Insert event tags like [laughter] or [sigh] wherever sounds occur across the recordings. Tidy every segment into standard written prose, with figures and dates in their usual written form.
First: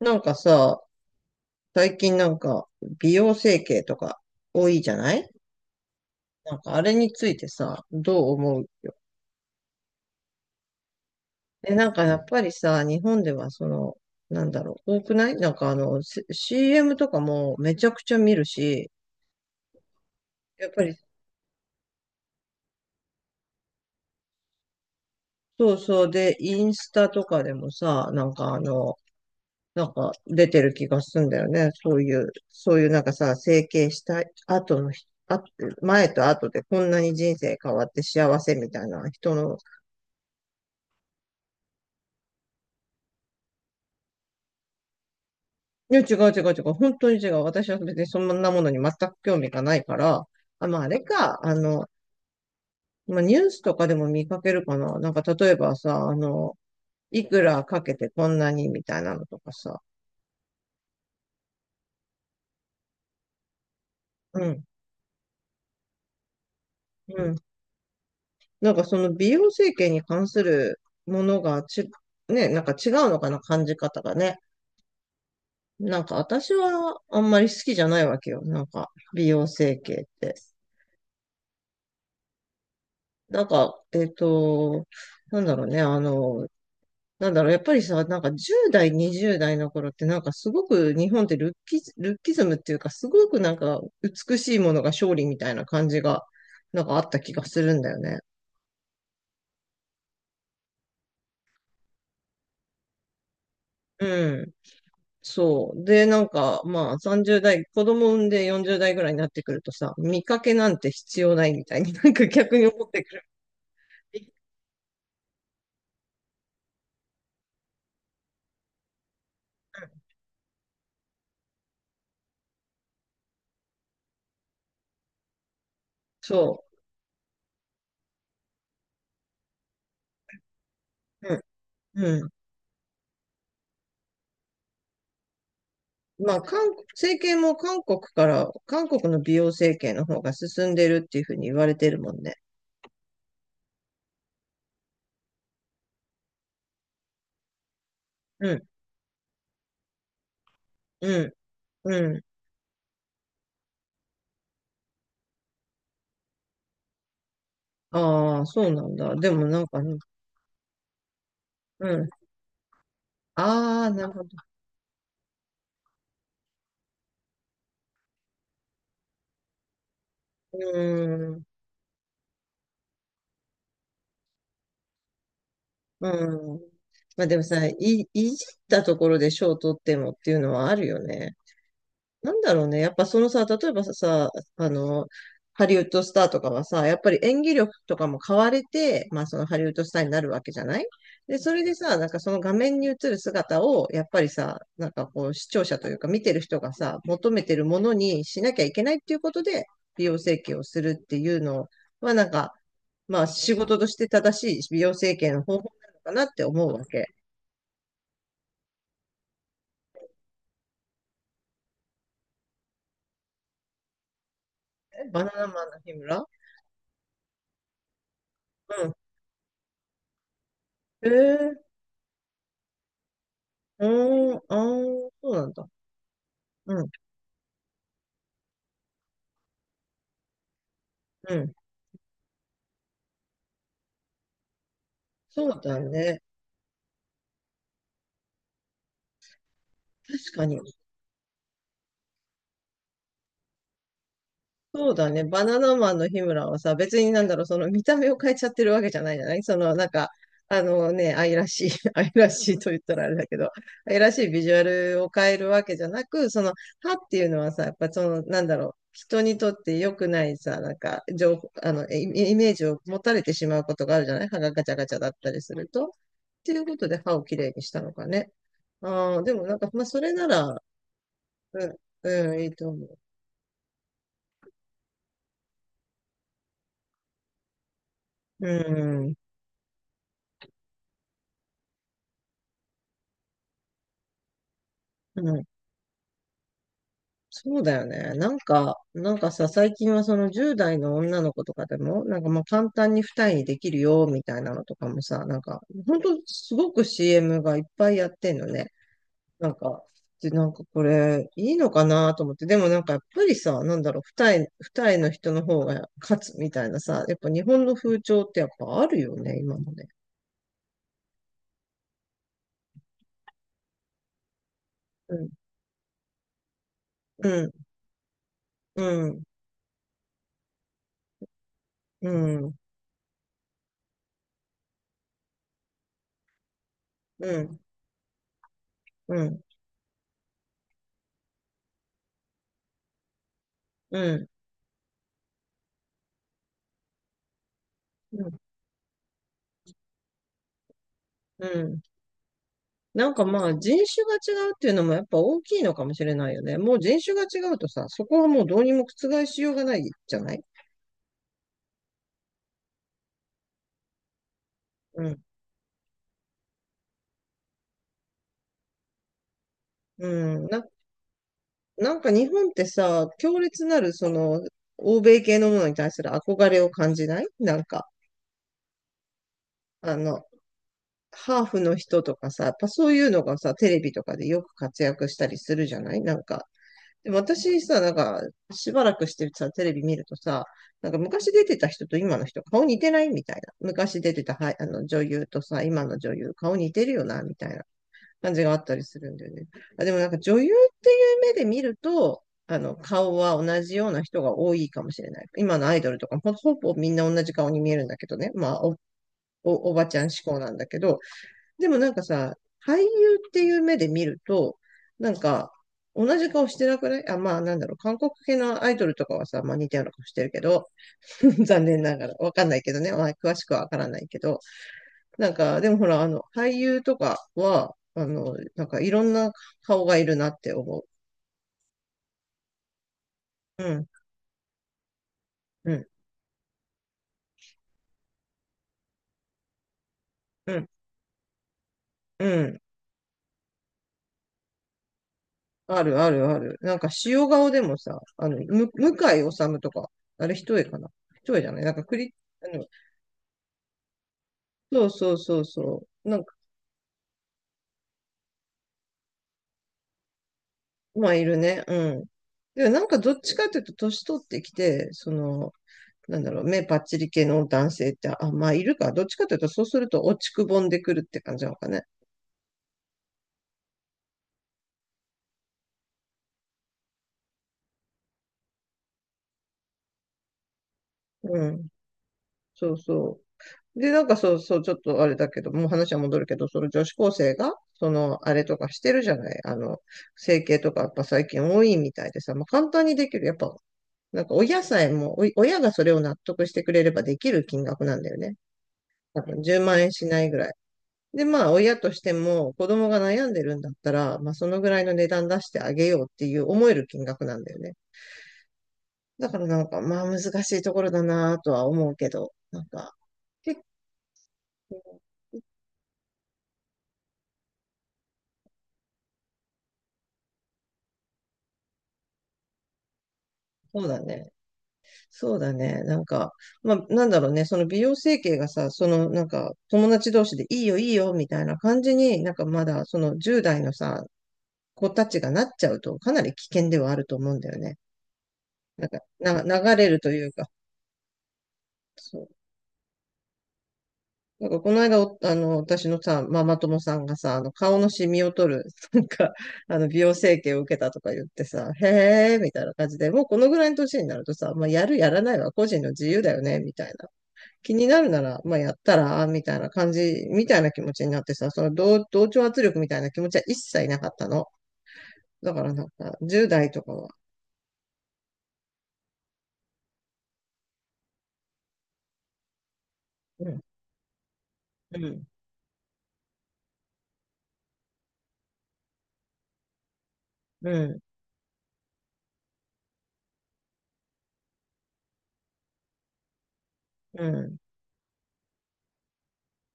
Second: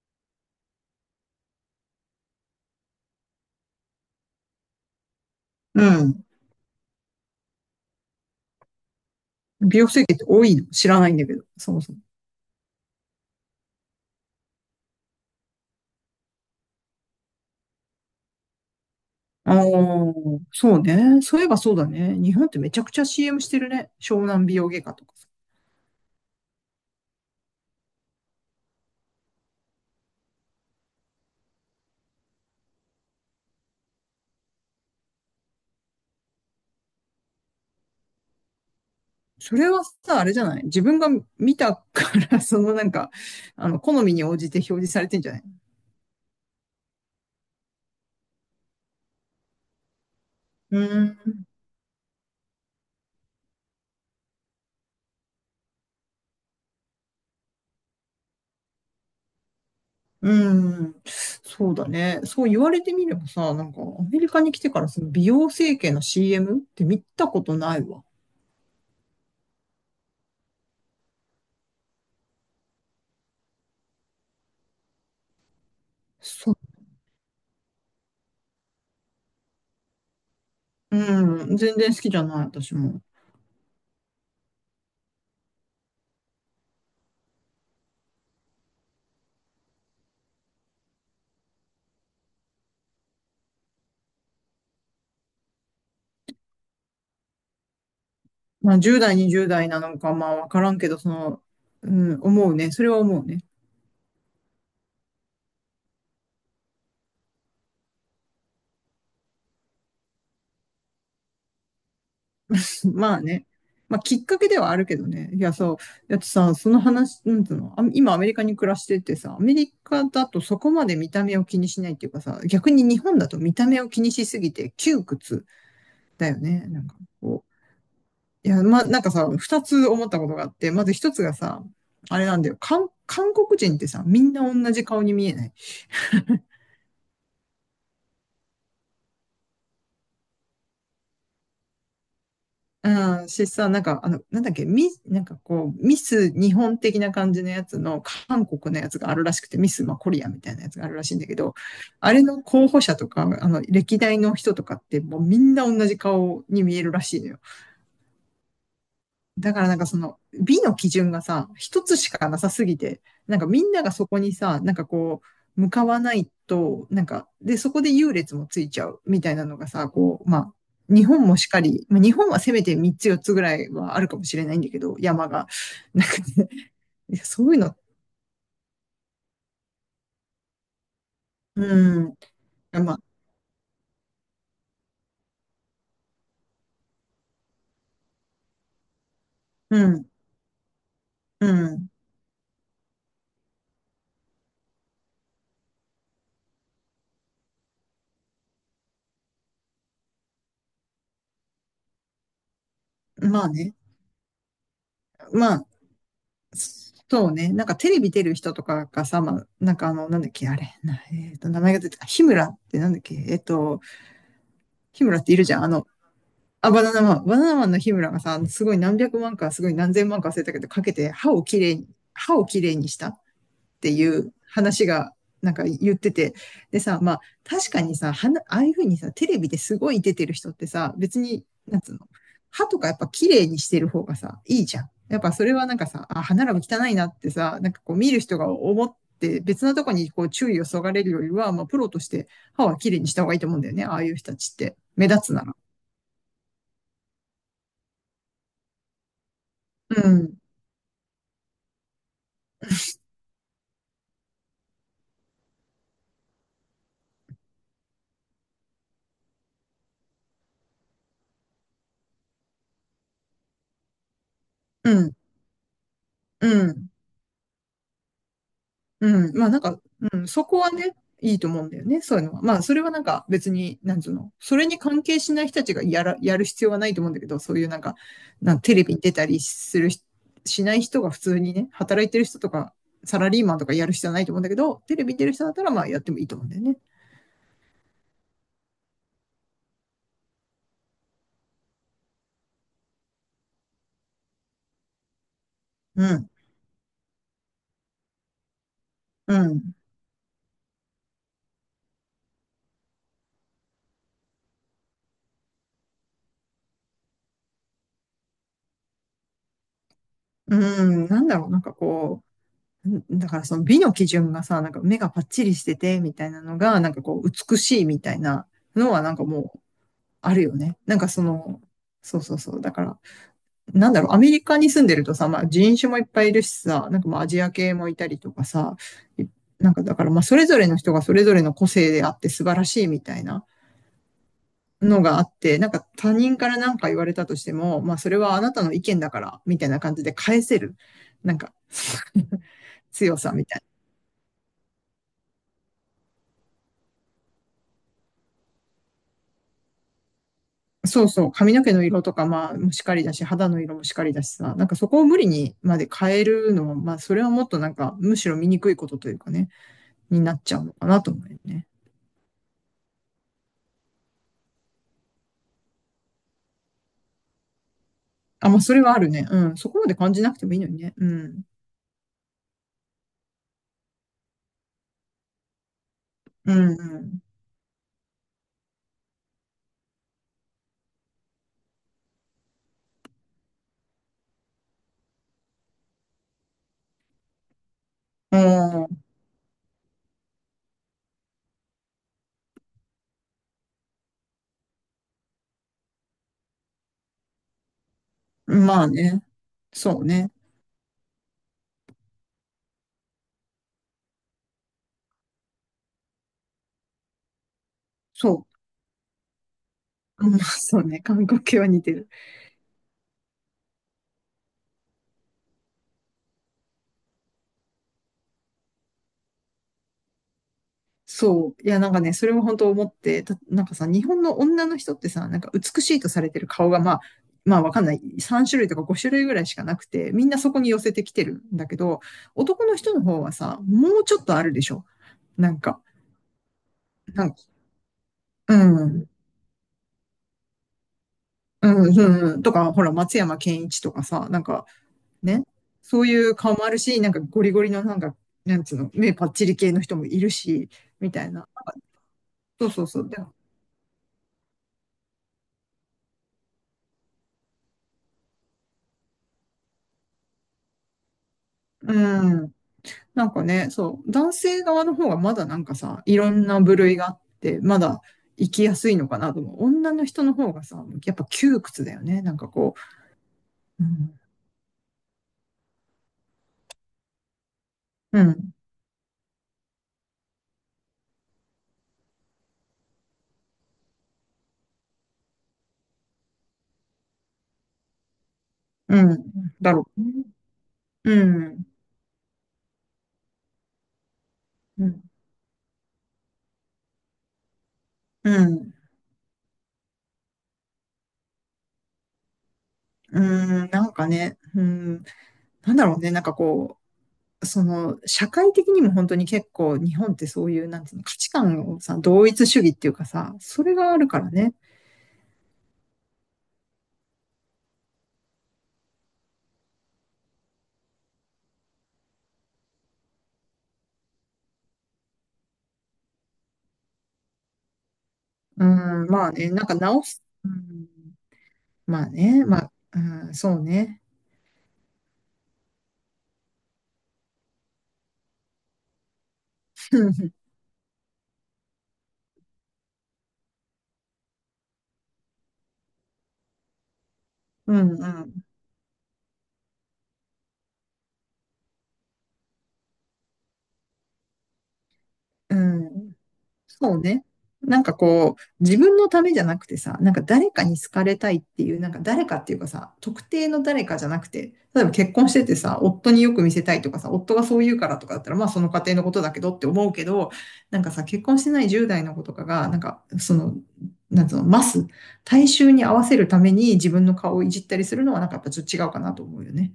なんかさ、最近なんか美容整形とか多いじゃない？うん。なんかあれについてさ、どう思う？美容整形って多いの知らないんだけど、そえ、もなんそも。かやっぱりさ、日本ではその、なんだろう、多くないなんかあの、C- m とかもめちゃくちゃ見るし、ああ、やっそぱうり。ね。そういえばそうだね。日本ってめちゃくちゃ CM してるね。湘南美容外科とかさ。そうそう。で、インスタとかでもさ、なんかあの、なんか出てる気がするんだよね。そういうなんかさ、整形した後の人、あ、前と後でこんなに人生変わって幸せみたいな人その。れはさ、あれじゃない？自分が見たから、[laughs] 好みに応じて表示されてんじゃない？いや、違う違う違う。本当に違う。私は別にそんなものに全く興味がないから。あ、まあ、あれうか。あの、まあ、ニュースとかでも見かけるかな。なんか、例えばさ、あの、いくらかけてこんなにみたいなのとかさ。うん、そうだね。そう言われてみればさ、なんかアメリカうに来ん。てからその美容整形の CM って見うたん。ことないわ。なんか、その美容整形に関するものがち、ね、なんか違うのかな、感じ方がね。なんか、そ私う。はあんまり好きじゃないわけよ。なんか、美容整形って。うん、全然好きじゃない、私も。なんか、なんだろうね、あの、なんだろう、やっぱりさ、なんか10代、20代の頃ってなんかすごく日本ってルッキズムっていうかすごくなんか美しいものが勝利みたいな感じがなんかあった気がするんだよね。まあ10代、20代なのか、まあわからんけど、うん、思うね。それは思うね。うん。そう。で、なんかまあ30代、子供産んで40代ぐらいになってくるとさ、見かけなんて必要ないみたいになんか逆に思っ [laughs] てくまある。ね。まあきうっん。かけではあるけどね。いや、そう。だってさ、その話、なんつうの、あ、今アメリカに暮らしててさ、アメリカだとそこまで見た目を気にしないっていうかさ、逆に日本だと見た目を気にしすぎて窮屈だよそね。なんかこう。いや、ま、なんかさ、二つ思ったことがあって、まず一つう。がさ、うん。あうれん。なんだよ。韓国人ってさ、みんな同じ顔に見えない？まあ、韓国、整形も韓国から、韓国の美容整形の方が進んでるっていうふうに言われてるもんね。うん、しさ、なんか、なんだっけ、なんかこう、ミス日本的な感じのやつの、韓うん。国のやつがあるらしくて、ミス、まあ、コリアみたいなやつがあるらしいんうだん。けど、うあん。れの候補者とか、歴代の人とかって、もうみんな同じ顔に見えるらしいのよ。ああ、そうなんだ。でもだなかんらなんかかね、その美の基準がさ、一うつん。しかなさすぎて、なんかみんなああ、がなそるこほにど。さ、なんかこう、向かわないと、なんか、で、そこで優劣もついちゃうみたいなのがさ、こう、まあ、日本うもん。しっかり、まあ、日本はせめて3つ4つぐらいはあるかもしれないんだけど、山が。なんかね、うん。いまやあでもそういうさ、の、いじったところで賞を取ってもっていうのはあるよね。うなんだろうね。ん、やまっあ、ぱそのさ、例えばさ、あの、ハリウッドスターとかはさ、やっぱり演技力とかも買われて、まあそのハリウッドうスターにん、なるわけじゃない。で、うそれでん、さ、なんかその画面に映る姿を、やっぱりさ、なんかこう視聴者というか見てる人がさ、求めてるものにしなきゃいけないっていうことで、美容整形をするっていうのは、なんか、まあまあ仕ね、事として正しい美容整形のま方法あ、なのかなって思うわけ。そうね。なんかテレビ出る人とかがさ、まあ、なんか、なんだっけ、あれ、なえっと、名前が出て、あ、日村ってなんだっけ、日え村バっナているナじゃマん。ンの日村。あ、バナナマン。バナナマンの日村がさ、すごいうん。何百万か、すごい何千万か忘れたけど、かけへてえ、歯をきれいにしたっていううん、ああ、話そが、うなんなんかだ。言ってて。うでん、さ、まあ、確かにさ、ああいうふうにさ、テレビですごい出てる人ってさ、別うに、ん。なんつうの、歯とかやっぱきれいにしてる方がさ、いいじゃん。やっぱそそれうはなんだかさ、ね。あ、歯並び汚いなってさ、なんかこう見る人が思って、別なとこにこう確か注に。意をそがれるよりは、まあ、プロとして歯はきれいにした方がいいと思うんだよね。ああいう人たちって。そうだ目ね。立つバなら。ナナマンの日村はさ、別になんだろう、その見た目を変えちゃってるわけじゃないじゃない。その、なんうか、ん、あのね、愛らしい、[laughs] 愛らしいと言ったらあれだけど、愛らしいビジュアルを変えるわけじゃなく、その、歯っていうのはさ、やっぱその、なんだろう、人にとって良くないさ、なんか、情報、あの、イイメージを持たれてしまうことがあるじゃない。歯がガチャガうチャだっん、たりすると。っうていうことん、で歯をきれいにしたのかね。ああ、うでん。もまあなんなんか、か、まあ、それうなん、そこら、はね、いいと思ううんん、だよね、そういうのうん、は。いいまあとそれ思はう。なんか別に、なんつうの、それに関係しない人たちがやる必要はないと思うんだけど、そういうなんか、うなんかテレビに出ん、たりするし、しない人が普通にね、働いてる人とか、サラリーマンとかやる必要はないと思うんだけど、テレビにう出る人ん。だったらまあやってもいいと思うんだよね。そうだよね。なんか、なんかさ、最近はその10代の女の子とかでも、なんかまあ簡単に二重にできるよ、みたいなのとかもさ、なんか、ほんうとん、すごく CM がいっぱいやってんのね。うなんん、か、で、なんかこれ、いいのかなと思って。でもなんかやっぱりさ、なんだろう、二重の人の方が勝つみたいなさ、やっぱ日本の風潮ってやっぱあるよね、今もね。うん、なんだろう、なんかこう、んだからその美の基準がさ、なんか目がうパッん、チリしてて、みたいなのが、なんかこうう、ん、美しいみたいなうのはなんん、かもう、あるよね。なんかその、うそうそうん、そう。だから、なんだろう、アメリカに住んでるとさ、まあ人種もいっぱいいるしさ、なんかまあうアジアん、系もいたりとかさ、うん、なんかだからまあそれぞれの人がそれぞれの個性であって素晴らしいみたいなうん。のがあって、なんか他人からなんか言われたとしても、まあそれはあなたの意見だから、みたいな感じで返せる。なんうか ん。[laughs] なん強かさまみあたい人な。種が違うっていうのもやっぱ大きいのかもしれないよね。もう人種が違うとさ、そこはもうどうにも覆しようがないじゃない。そうそう、髪の毛の色とか、まあ、もしかりだし、肌の色もしかりだしさ、なんかそこうを無ん。理にまで変えるのは、まあ、それはもっとなんか、むしろ見にくいことというかね、うになっん。ちゃうのかなと思うよね。なんか日本ってさ、強烈なるその欧米系のものに対する憧れを感じないなんか、あ、まあ、それはあるね。うん。そこまであ感じの、なくてもいいのにね。うハん。ーフの人とかさ、やっぱそういうのがさ、テレビとかでよく活躍したりするじゃない。なんかうでもん、私さ、なんか、しばらくしてさ、テレビ見るとさ、なんか昔出てた人と今の人、顔似てないみたいな。昔出てた、はい、あの女優とさ、今の女優、顔似てるよな、みたいな感うじがあったりすん。るんだよね。あ、でもなんか女優っていう目で見ると、あの、顔は同じような人が多いかもしれない。今のアイドルとかもほぼみんな同じ顔に見えるんだけどね。まうあ、ん。まあね。おばちそゃうん志ね。向なんだけど、でもなんかさ、俳優っていう目で見ると、なんか、同じ顔してなくない？あ、まあなんだろう、韓国そ系う。のアイドルとかはさ、まあ似たような顔し [laughs] てうんるまあ、けど、そうね。韓国 [laughs] 系残は似念てながる。ら、わかんないけどね、まあ詳しくはわからないけど、なんか、でもほら、あの、俳優とかは、あの、なんかいろんな顔がいるなって思そう。いや、なんかね、それも本当思って、たなう。んうかん、さ、日本の女の人ってさ、なんかう美ん、しいとされてる顔が、まあ、まあわかんない。3種類とか5種類ぐらいしかなくて、みんなそうこん、に寄せてきてるんだけど、うん。男の人の方はさ、もうちょっとあるでしょ。なんか、あるあるある。なんかな塩んか、顔でもさ、あの、う向ん、井治とか、あれ一重かな。一重じゃない。うなんかクリ、ん、うん、あとの、か、ほら、松山ケンイチとかさ、なんか、そうそうそね、うそう。そういう顔もあるし、なんかゴリゴリのなんか、なんつうの、目パッチリ系の人もいるし、まみあ、たいいるな。ね。うん。そで、うなそうんかそう。どでっちかというと、年取ってきて、その、なんだろう、目パッチリ系の男性って、あ、まあ、いるか。どっちかというと、そうすると落ちくぼんでくるって感じなのかね。うんなんかね、そう、男性側の方がまだなんかさ、いろんな部類があって、まだ生きやすいのかなと思う。女の人の方がさ、やっぱう窮ん。屈だよね。なんかそこうそう。う、うで、なんかん、そうそう、ちょっとあれだけど、もう話は戻るけど、その女子高生が、その、うあれん、とかしてるじゃない。あの、整形とかやっぱ最近多いみたいでさ、まあ、簡単にできる。やっぱ、なんか親さえも、お親がそれを納得してくれればできる金額なんだよね。う多分ん、10だ万ろ円うしなね。いぐらい。うで、まあ、ん、親としても、子供が悩んでるんだったら、まあ、そのぐらいうのん、値段出してあげようっていう思える金額なんだよね。うん、だからなんか、まあ、難しいところだなとは思うけど、なんか、う結ん、なんかね、う構、ん、なんだろうね、なんかこう、その、社会的にも本当に結構日本ってそういう、なんていうの、価値観をさ、同一主義っていうかさ、それそうがあだるかね。らね。そうだね。なんか、まあ、なんだろうね。その美容整形がさ、その、なんか、友達同士でいいよ、いいよ、みたいな感じになんかまだ、その10代のさ、子たちがなっちゃうと、かなり危険ではあると思うんだよね。うなんか、ん、まあね、なんか流れる直とす。いうか、うんまあそう。ね、まあ、うん、そうね。なんかこの間あの、私のさ、ママ友さんがさ、あの、顔のシミを取る、[laughs] なんか、あの、美容 [laughs] 整形を受けたとか言ってさ、へえー、みたいな感じで、もうこのぐらいの年になるとさ、まあ、やる、やらないは個人の自由だよね、みたいな。う気にん、なうるなん、ら、まあ、やったら、みたいな感じ、みたいな気持ちになってさ、その同調圧力みたいな気持ちは一切なかったの。だうからなんん。か、10代とかそうは、ね。なんかこう、自分のためじゃなくてさ、なんか誰かに好かれたいっていう、なんか誰かっていうかさ、特う定ん、の誰かじゃなくて、例えばう結ん、婚しててさ、夫によく見せたいとかさ、夫がそう言うからとかだったら、まあその家庭のことだけどって思うけど、うなんかん、さ、結婚してない10代の子とかが、なんかその、なんつうの、大衆に合わせるために自分のう顔をいん。じったりするのは、なんかやっぱちょっと違うかなと思うよね。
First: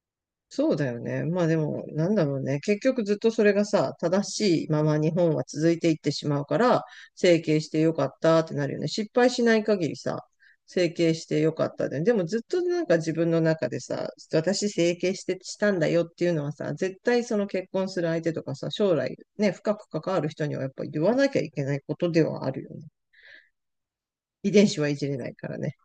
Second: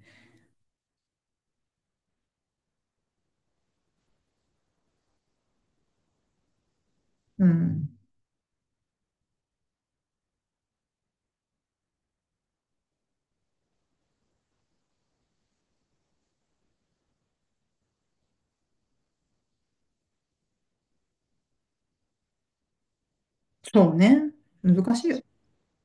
そうだよね。まあでも、なんだろうね。結局ずっとそれがさ、正しいまま日本は続いていってしまうから、整う形してよん。かったってなるよね。失敗しない限りさ、整形してよかったで。でもずっとなんか自分の中でさ、私整形してしたんだよっていうのはさ、絶対その結婚する相手とかさ、将来ね、深く関わる人にはやっぱ言わなきゃいけないことではあるよね。そうね。遺伝子はい難しじいれよ。ないからね。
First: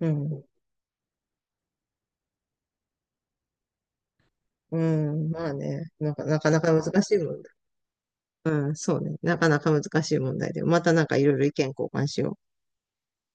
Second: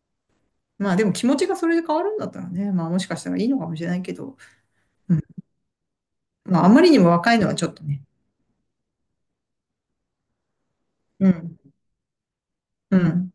うん。まあでも気持ちがそれで変わるんだったらね、まあもしかしたらいいのかもしれないけど、ううん。ん。まあね、なんかなかなまああかまりに難もしいも若いんね。のはちょっとね。うん、そうね。なかなか難しい問題で。またなんかいうろいろ意ん。見交換しよう。うん。